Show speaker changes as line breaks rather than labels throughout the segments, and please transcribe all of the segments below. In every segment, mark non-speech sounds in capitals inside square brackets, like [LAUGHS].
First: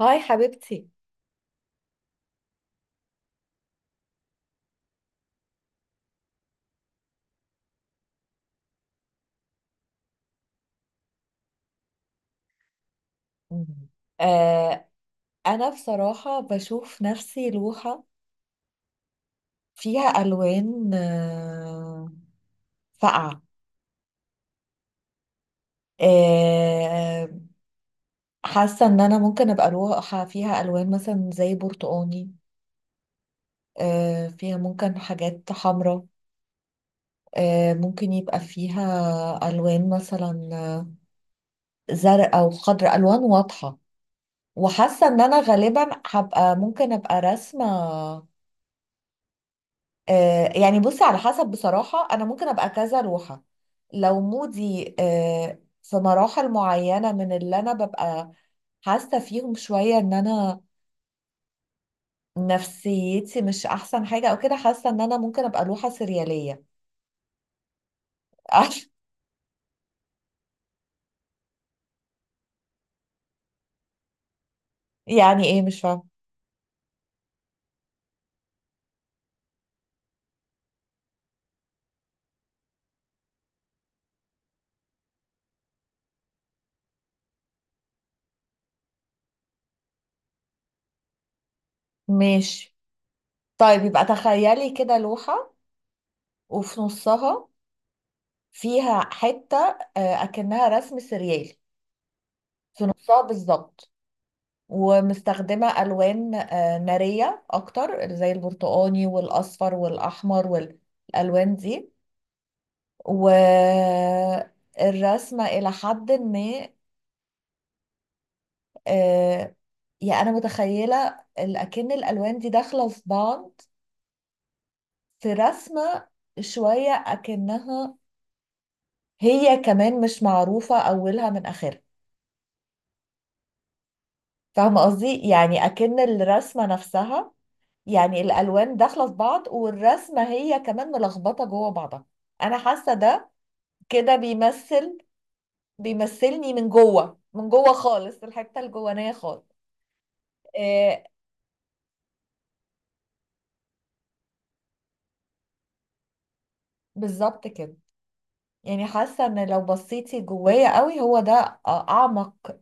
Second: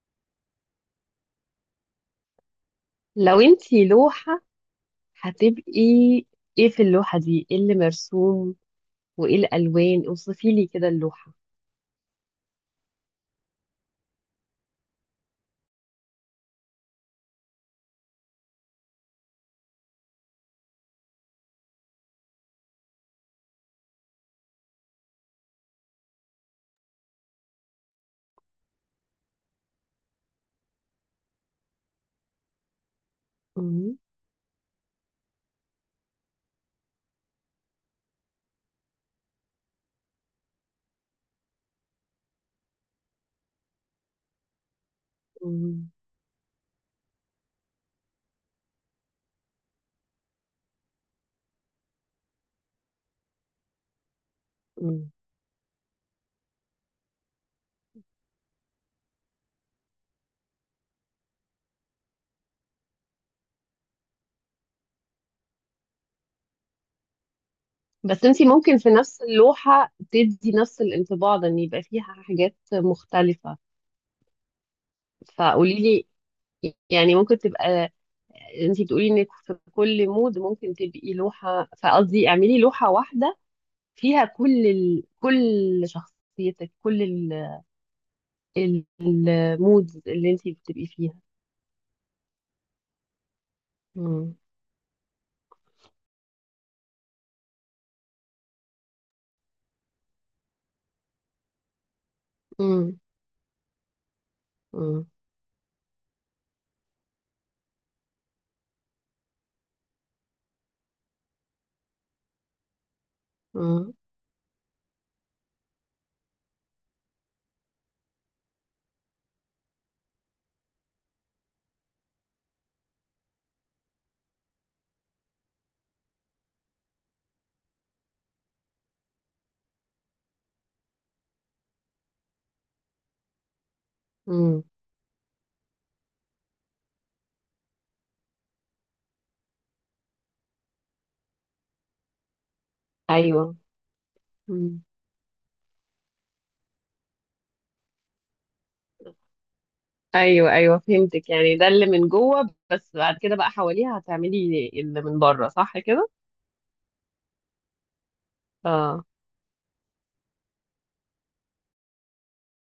هاي حبيبتي.
لو انتي لوحة هتبقي، ايه في اللوحة دي؟ ايه اللي مرسوم وايه الالوان؟ اوصفي لي كده اللوحة.
مم. آه أنا بصراحة بشوف نفسي لوحة فيها ألوان فاقعة. آه حاسة إن أنا ممكن أبقى لوحة فيها ألوان مثلا زي برتقاني.
مم.
فيها ممكن حاجات حمراء. ممكن يبقى فيها ألوان مثلا زرقاء وخضراء، ألوان واضحة. وحاسة إن أنا غالبا
مم.
هبقى ممكن أبقى راسمة. يعني بصي، على حسب، بصراحة أنا ممكن أبقى كذا روحة لو مودي،
مم.
في مراحل معينة من اللي أنا ببقى حاسة فيهم شوية إن أنا نفسيتي مش أحسن حاجة أو كده، حاسة إن أنا ممكن أبقى روحة سريالية.
بس انتي ممكن في
[LAUGHS]
نفس اللوحة تدي نفس الانطباع ده، ان يبقى فيها حاجات مختلفة.
يعني إيه؟
فقولي
مش فاهمة.
لي، يعني ممكن تبقى، انتي بتقولي انك في كل مود ممكن تبقي لوحة، فقصدي اعملي لوحة واحدة فيها كل كل شخصيتك، كل المودز اللي انتي بتبقي فيها.
ماشي. طيب يبقى
مم.
تخيلي كده لوحة، وفي نصها فيها حتة أكنها رسم سريالي في
مم.
نصها بالظبط،
مم.
ومستخدمة ألوان نارية أكتر، زي البرتقاني والأصفر والأحمر والألوان دي،
مم.
والرسمة إلى حد ما. آه، يعني أنا متخيلة أكن الألوان دي داخلة في بعض، في رسمة شوية أكنها هي كمان مش معروفة أولها من آخرها.
مم.
فاهمة قصدي؟ يعني أكن الرسمة نفسها، يعني الالوان داخله في بعض، والرسمه هي كمان ملخبطه جوه بعضها. انا حاسه ده
ايوه.
كده
مم.
بيمثلني من جوه، من جوه خالص، الحته الجوانيه خالص.
ايوه، ايوه
آه
فهمتك، يعني ده اللي من جوه، بس بعد كده بقى حواليها هتعملي اللي من بره، صح كده؟
بالظبط كده. يعني
اه.
حاسه ان لو بصيتي جوايا قوي هو ده، اعمق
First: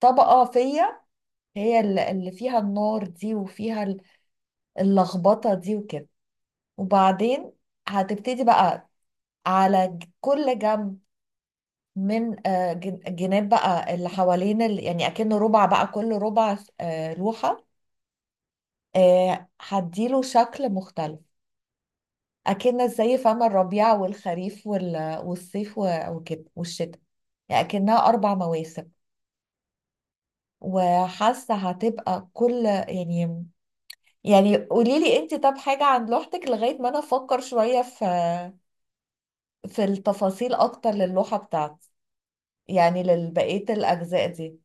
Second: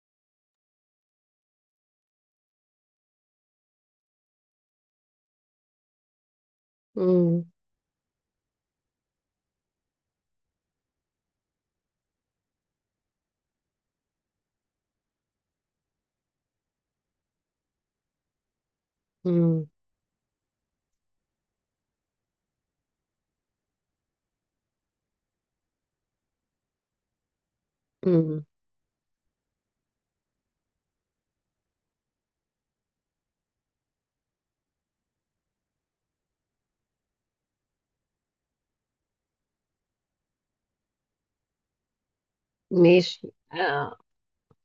طبقه فيا، هي اللي فيها النار دي وفيها اللخبطه دي وكده.
امم.
وبعدين هتبتدي بقى على كل جنب، من جناب بقى، اللي حوالين يعني اكنه ربع بقى، كل ربع لوحة،
امم.
هديله شكل مختلف، اكن زي فم الربيع والخريف والصيف وكده والشتاء، يعني اكنها اربع
امم.
مواسم. وحاسة هتبقى كل، يعني قولي لي انت طب حاجة عن لوحتك، لغاية ما انا افكر شوية في التفاصيل اكتر للوحة بتاعتي، يعني
ماشي.
لبقية
آه.
الاجزاء دي.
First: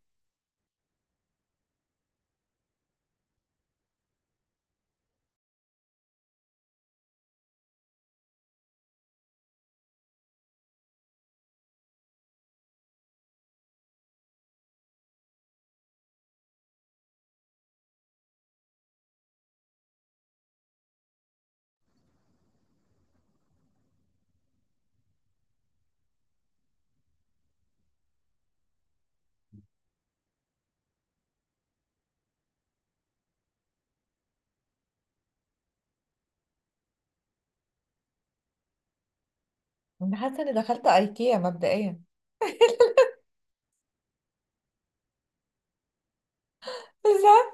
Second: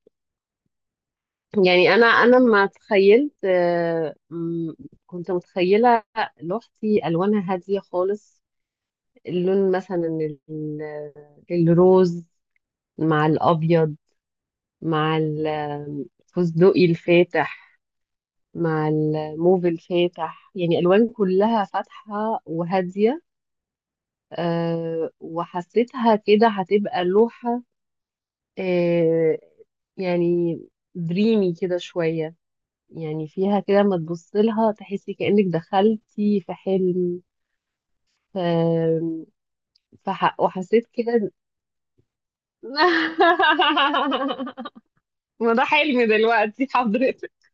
يعني انا ما تخيلت، كنت متخيله لوحتي الوانها هاديه خالص، اللون مثلا ال- الروز مع الابيض، مع الفستقي الفاتح، مع الموف الفاتح، يعني الوان كلها فاتحه وهاديه. وحسيتها كده هتبقى لوحه أه يعني دريمي كده شويه، يعني فيها كده ما تبص لها تحسي كأنك دخلتي في حلم. ف...
أنا حاسة اني دخلت
وحسيت كده.
ايكيا مبدئيا.
[LAUGHS] ما ده حلم دلوقتي حضرتك.
بالظبط.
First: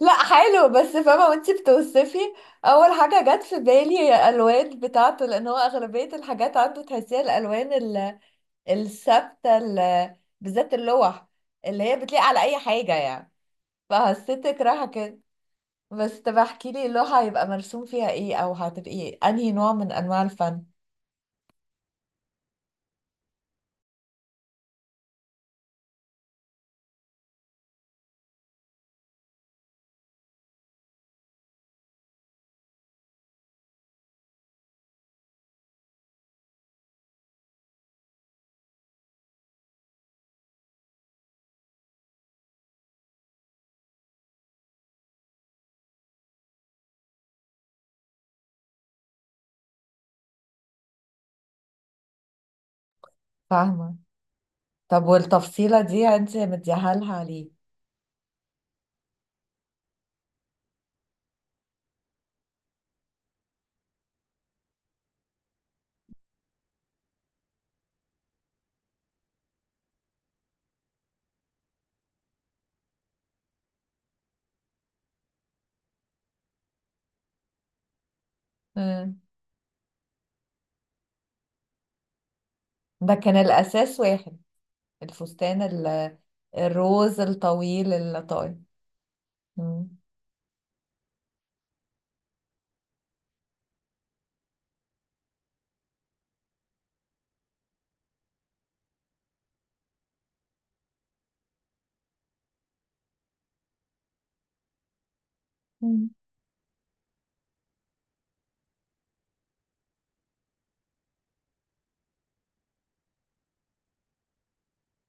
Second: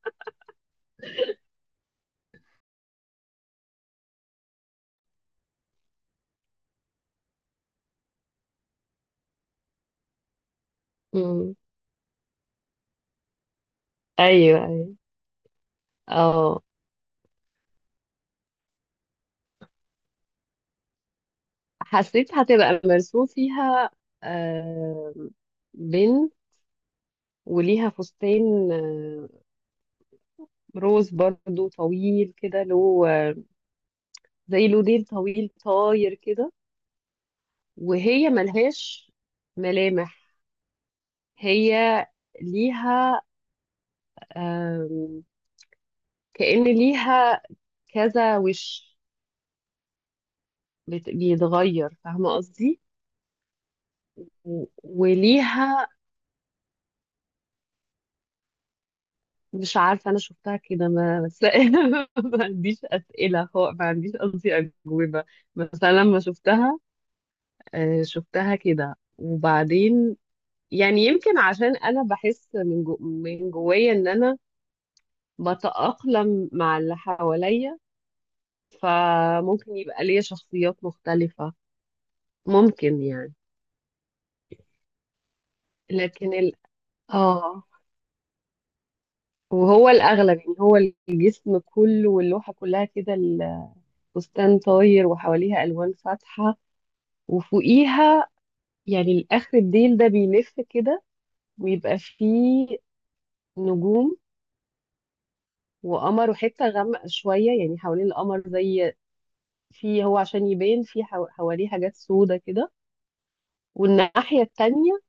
لا، حلو، بس فاهمة وانتي بتوصفي. أول حاجة جت في بالي هي الألوان بتاعته، لأن هو أغلبية الحاجات عنده تحسيها الألوان الثابتة، بالذات اللوح
مم.
اللي هي بتليق على أي حاجة يعني. فحسيتك
ايوه،
رايحة
ايوه.
كده. بس طب
اه،
احكي لي، اللوحة هيبقى مرسوم فيها ايه، أو هتبقي أنهي نوع من أنواع الفن؟
حسيت هتبقى مرسوم فيها آه، بنت وليها فستان روز برضو طويل كده له زي له ديل طويل طاير كده، وهي ملهاش ملامح. هي ليها آم، كأن ليها كذا وش بيتغير، فاهمة قصدي؟
فاهمة.
و-
طب والتفصيلة
وليها.
دي انتي مديها لها ليه؟
مش عارفة، أنا شفتها كده ما بس، [LAUGHS] ما عنديش أسئلة، هو ما عنديش قصدي أجوبة. بس أنا لما شفتها شفتها كده، وبعدين يعني يمكن عشان أنا بحس من جوايا إن أنا بتأقلم مع اللي حواليا.
مم.
فممكن يبقى ليا شخصيات مختلفة، ممكن
ده
يعني.
كان الأساس، واحد الفستان
لكن ال
الروز
آه
الطويل اللطائف.
وهو
مم.
الأغلب، يعني هو الجسم كله واللوحة كلها كده، الفستان طاير وحواليها ألوان فاتحة. وفوقيها، يعني الآخر الديل ده بيلف كده ويبقى فيه نجوم
مم.
وقمر وحتة غامقة شوية، يعني حوالين القمر، زي، في هو عشان يبان، في حواليه حاجات سودة كده. والناحية التانية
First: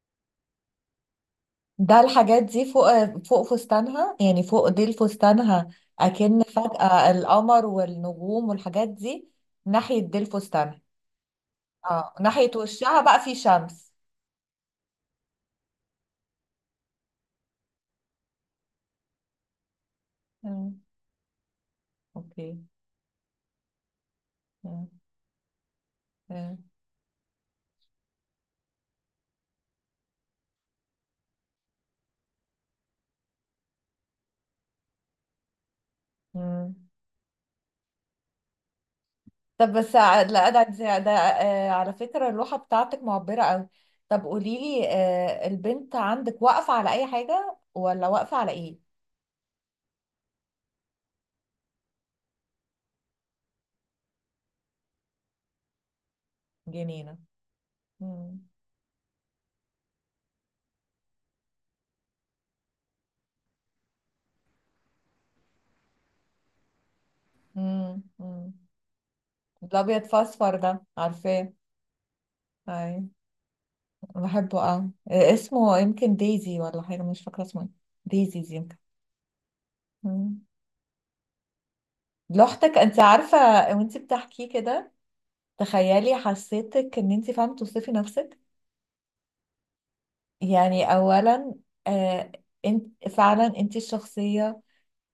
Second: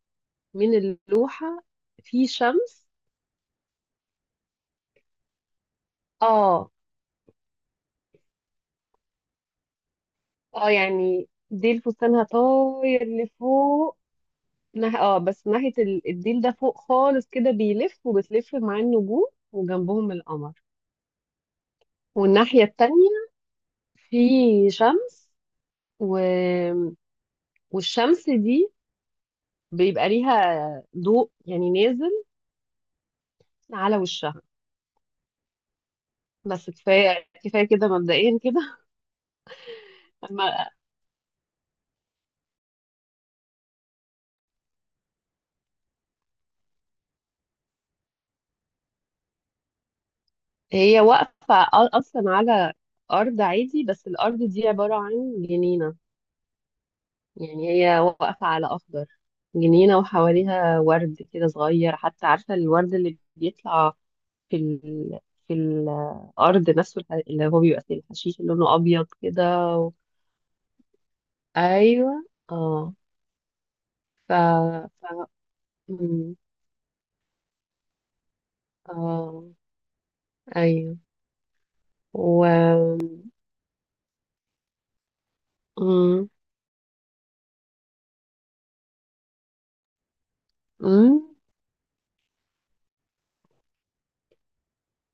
من اللوحة
ده
في
الحاجات دي
شمس.
فوق فستانها، يعني فوق ديل فستانها. أكن
اه.
فجأة القمر والنجوم والحاجات دي ناحية ديل
اه
فستانها.
يعني ديل
اه،
فستانها
ناحية وشها
طاير
بقى في شمس.
لفوق. اه، بس ناحية الديل ده فوق خالص كده بيلف وبتلف مع النجوم وجنبهم القمر.
مم. اوكي.
والناحية التانية في
مم.
شمس و...
مم.
والشمس دي بيبقى ليها ضوء يعني نازل على وشها. بس
مم.
كفايه كفايه كده مبدئيا كده.
طب بس
[LAUGHS]
لا، ده
أما
ده ده، على فكرة اللوحة بتاعتك معبرة قوي. طب قولي لي، البنت عندك واقفة على أي حاجة، ولا واقفة على إيه؟
هي واقفه اصلا على ارض عادي، بس الارض دي عباره عن جنينه.
جنينة.
يعني هي
مم.
واقفه على اخضر، جنينه وحواليها ورد كده صغير، حتى عارفه الورد اللي بيطلع في ال... في الارض نفسه، اللي هو بيبقى في
مم.
الحشيش،
مم.
اللي لونه ابيض كده و...
الأبيض في أصفر ده عارفاه؟
ايوه. اه.
أي،
ف...
بحبه أوي. اسمه يمكن
مم.
دايزي ولا حاجة، مش فاكرة اسمه إيه. دايزيز يمكن.
اه،
مم.
ايوه. و
لوحدك أنت عارفة، وأنت بتحكيه كده، تخيلي
مم.
حسيتك إن أنت فاهمة توصفي نفسك. يعني
مم.
أولا، آه انت فعلا، انت الشخصية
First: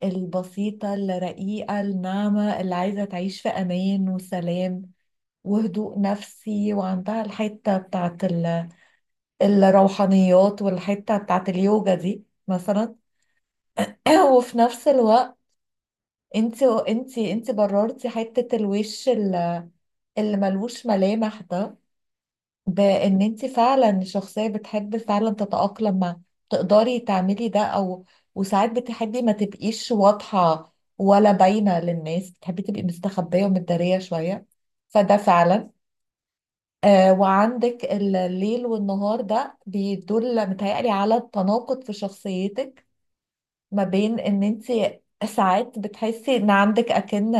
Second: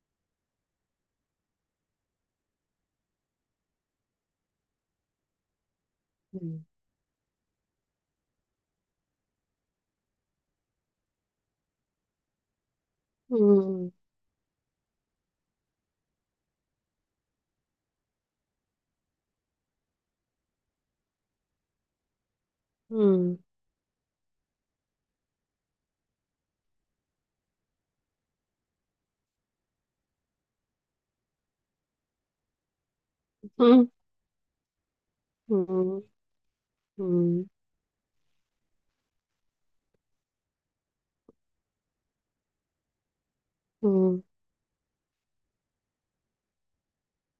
البسيطة الرقيقة الناعمة، اللي عايزة تعيش في أمان وسلام وهدوء
مم.
نفسي، وعندها الحتة بتاعت الروحانيات، والحتة بتاعت اليوجا دي مثلا.
مم.
[CLEARS THROAT] وفي نفس الوقت، انت بررتي حتة الوش اللي ملوش ملامح ده، بان
مم.
انت فعلا شخصية بتحب فعلا تتأقلم مع، تقدري تعملي ده، او، وساعات بتحبي ما تبقيش واضحة ولا باينة للناس، بتحبي تبقي مستخبية
مم.
ومتدارية شوية. فده فعلا.
مم. مم.
وعندك الليل والنهار ده بيدل، متهيألي، على التناقض في شخصيتك، ما بين ان انت ساعات بتحسي ان عندك اكن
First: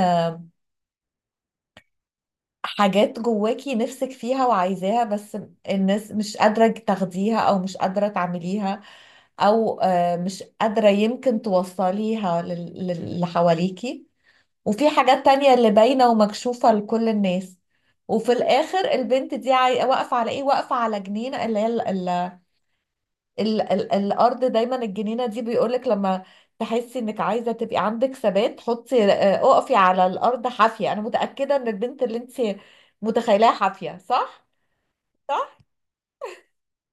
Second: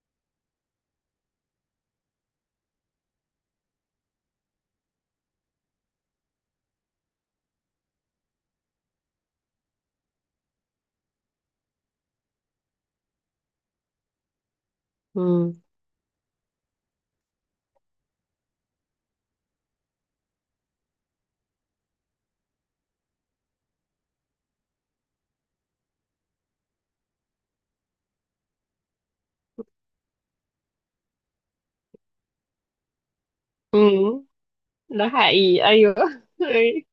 حاجات جواكي نفسك فيها وعايزاها، بس الناس مش قادرة تاخديها، او مش قادرة تعمليها، او مش قادرة يمكن توصليها اللي حواليكي، وفي حاجات تانية
مم.
اللي باينة ومكشوفة لكل الناس. وفي الاخر البنت دي واقفة على ايه؟ واقفة على جنين اللي هي ال ال الارض، دايما الجنينه دي بيقولك لما تحسي انك عايزه تبقي عندك ثبات، حطي، اقفي على الارض حافيه. انا متاكده ان البنت اللي انت متخيلاها حافيه،
مم.
صح؟
ده
صح.
حقيقي، ايوه. [LAUGHS] أيوة.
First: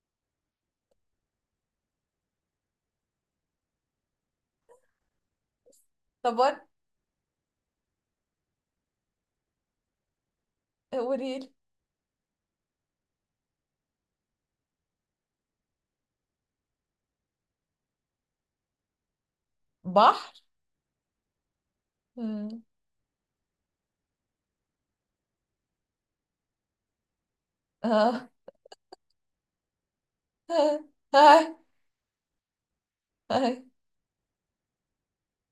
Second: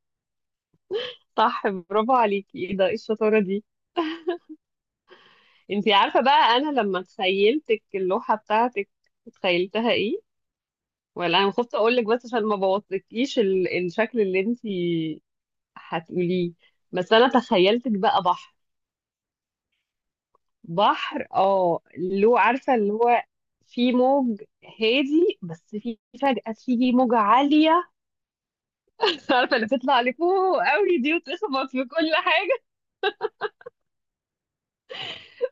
صح، برافو عليكي، ايه ده، إيه الشطاره دي؟ انتي عارفه
طب
بقى، انا لما تخيلتك اللوحه بتاعتك تخيلتها ايه؟ ولا
وريلي.
انا خفت اقول لك بس عشان ما بوظتكيش الشكل اللي انتي هتقوليه. بس انا تخيلتك بقى بحر.
بحر؟
بحر، اه، له،
مم.
عارفة اللي هو في موج هادي بس في فجأة تيجي موجة عالية،
اه.
[LAUGHS] عارفة اللي بتطلع لفوق
[LAUGHS]
قوي دي
هاي،
وتخبط في كل حاجة.
هاي.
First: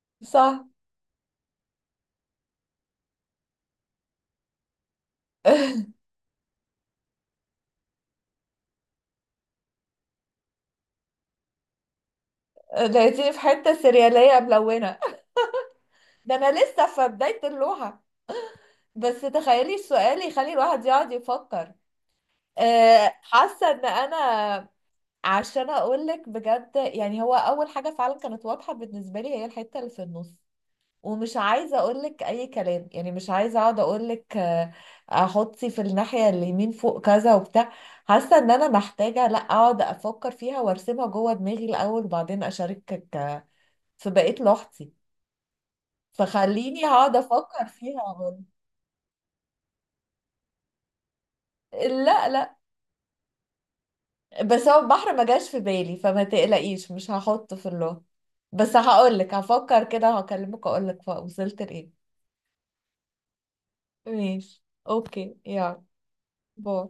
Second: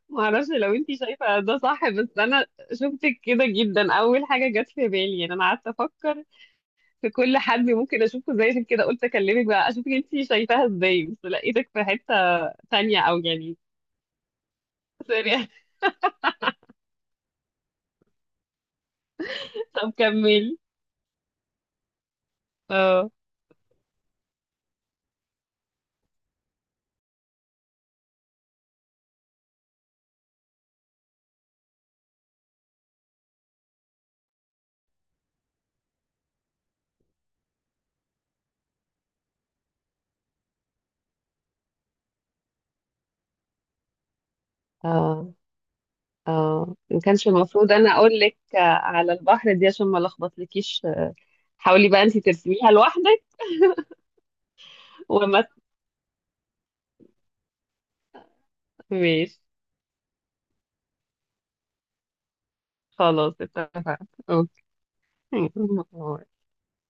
معرفش
صح.
لو انتي شايفة ده صح، بس انا شفتك كده جدا، اول حاجة جت في بالي. يعني انا قعدت
[LAUGHS]
افكر في كل حد ممكن اشوفه زي، عشان كده قلت اكلمك بقى اشوفك انتي شايفاها ازاي، بس لقيتك في حتة تانية او
لقيتيني في
يعني،
حته سرياليه ملونه.
سوري.
[LAUGHS] ده انا لسه في بدايه اللوحه، بس
[LAUGHS]
تخيلي
طب
السؤال يخلي
كملي.
الواحد يقعد يفكر.
اه،
حاسه ان انا، عشان اقول لك بجد يعني، هو اول حاجه فعلا كانت واضحه بالنسبه لي هي الحته اللي في النص، ومش عايزه اقول لك اي كلام، يعني مش عايزه اقعد اقول لك احطي في الناحيه اليمين فوق كذا وبتاع. حاسه ان انا محتاجه لا اقعد افكر فيها وارسمها جوه دماغي الاول، وبعدين اشاركك في بقيه لوحتي،
اه،
فخليني
ما
هقعد
كانش
افكر
المفروض انا
فيها.
اقول لك على البحر دي عشان ما لخبطلكيش. حاولي بقى انت
لا لا،
ترسميها لوحدك.
بس هو البحر ما
وما
جاش في بالي، فما تقلقيش مش هحطه في اللون. بس هقولك،
ماشي،
هفكر كده هكلمك اقولك وصلت لايه.
خلاص اتفقنا،
ماشي.
اوكي.
اوكي. يلا.
[LAUGHS]
باي.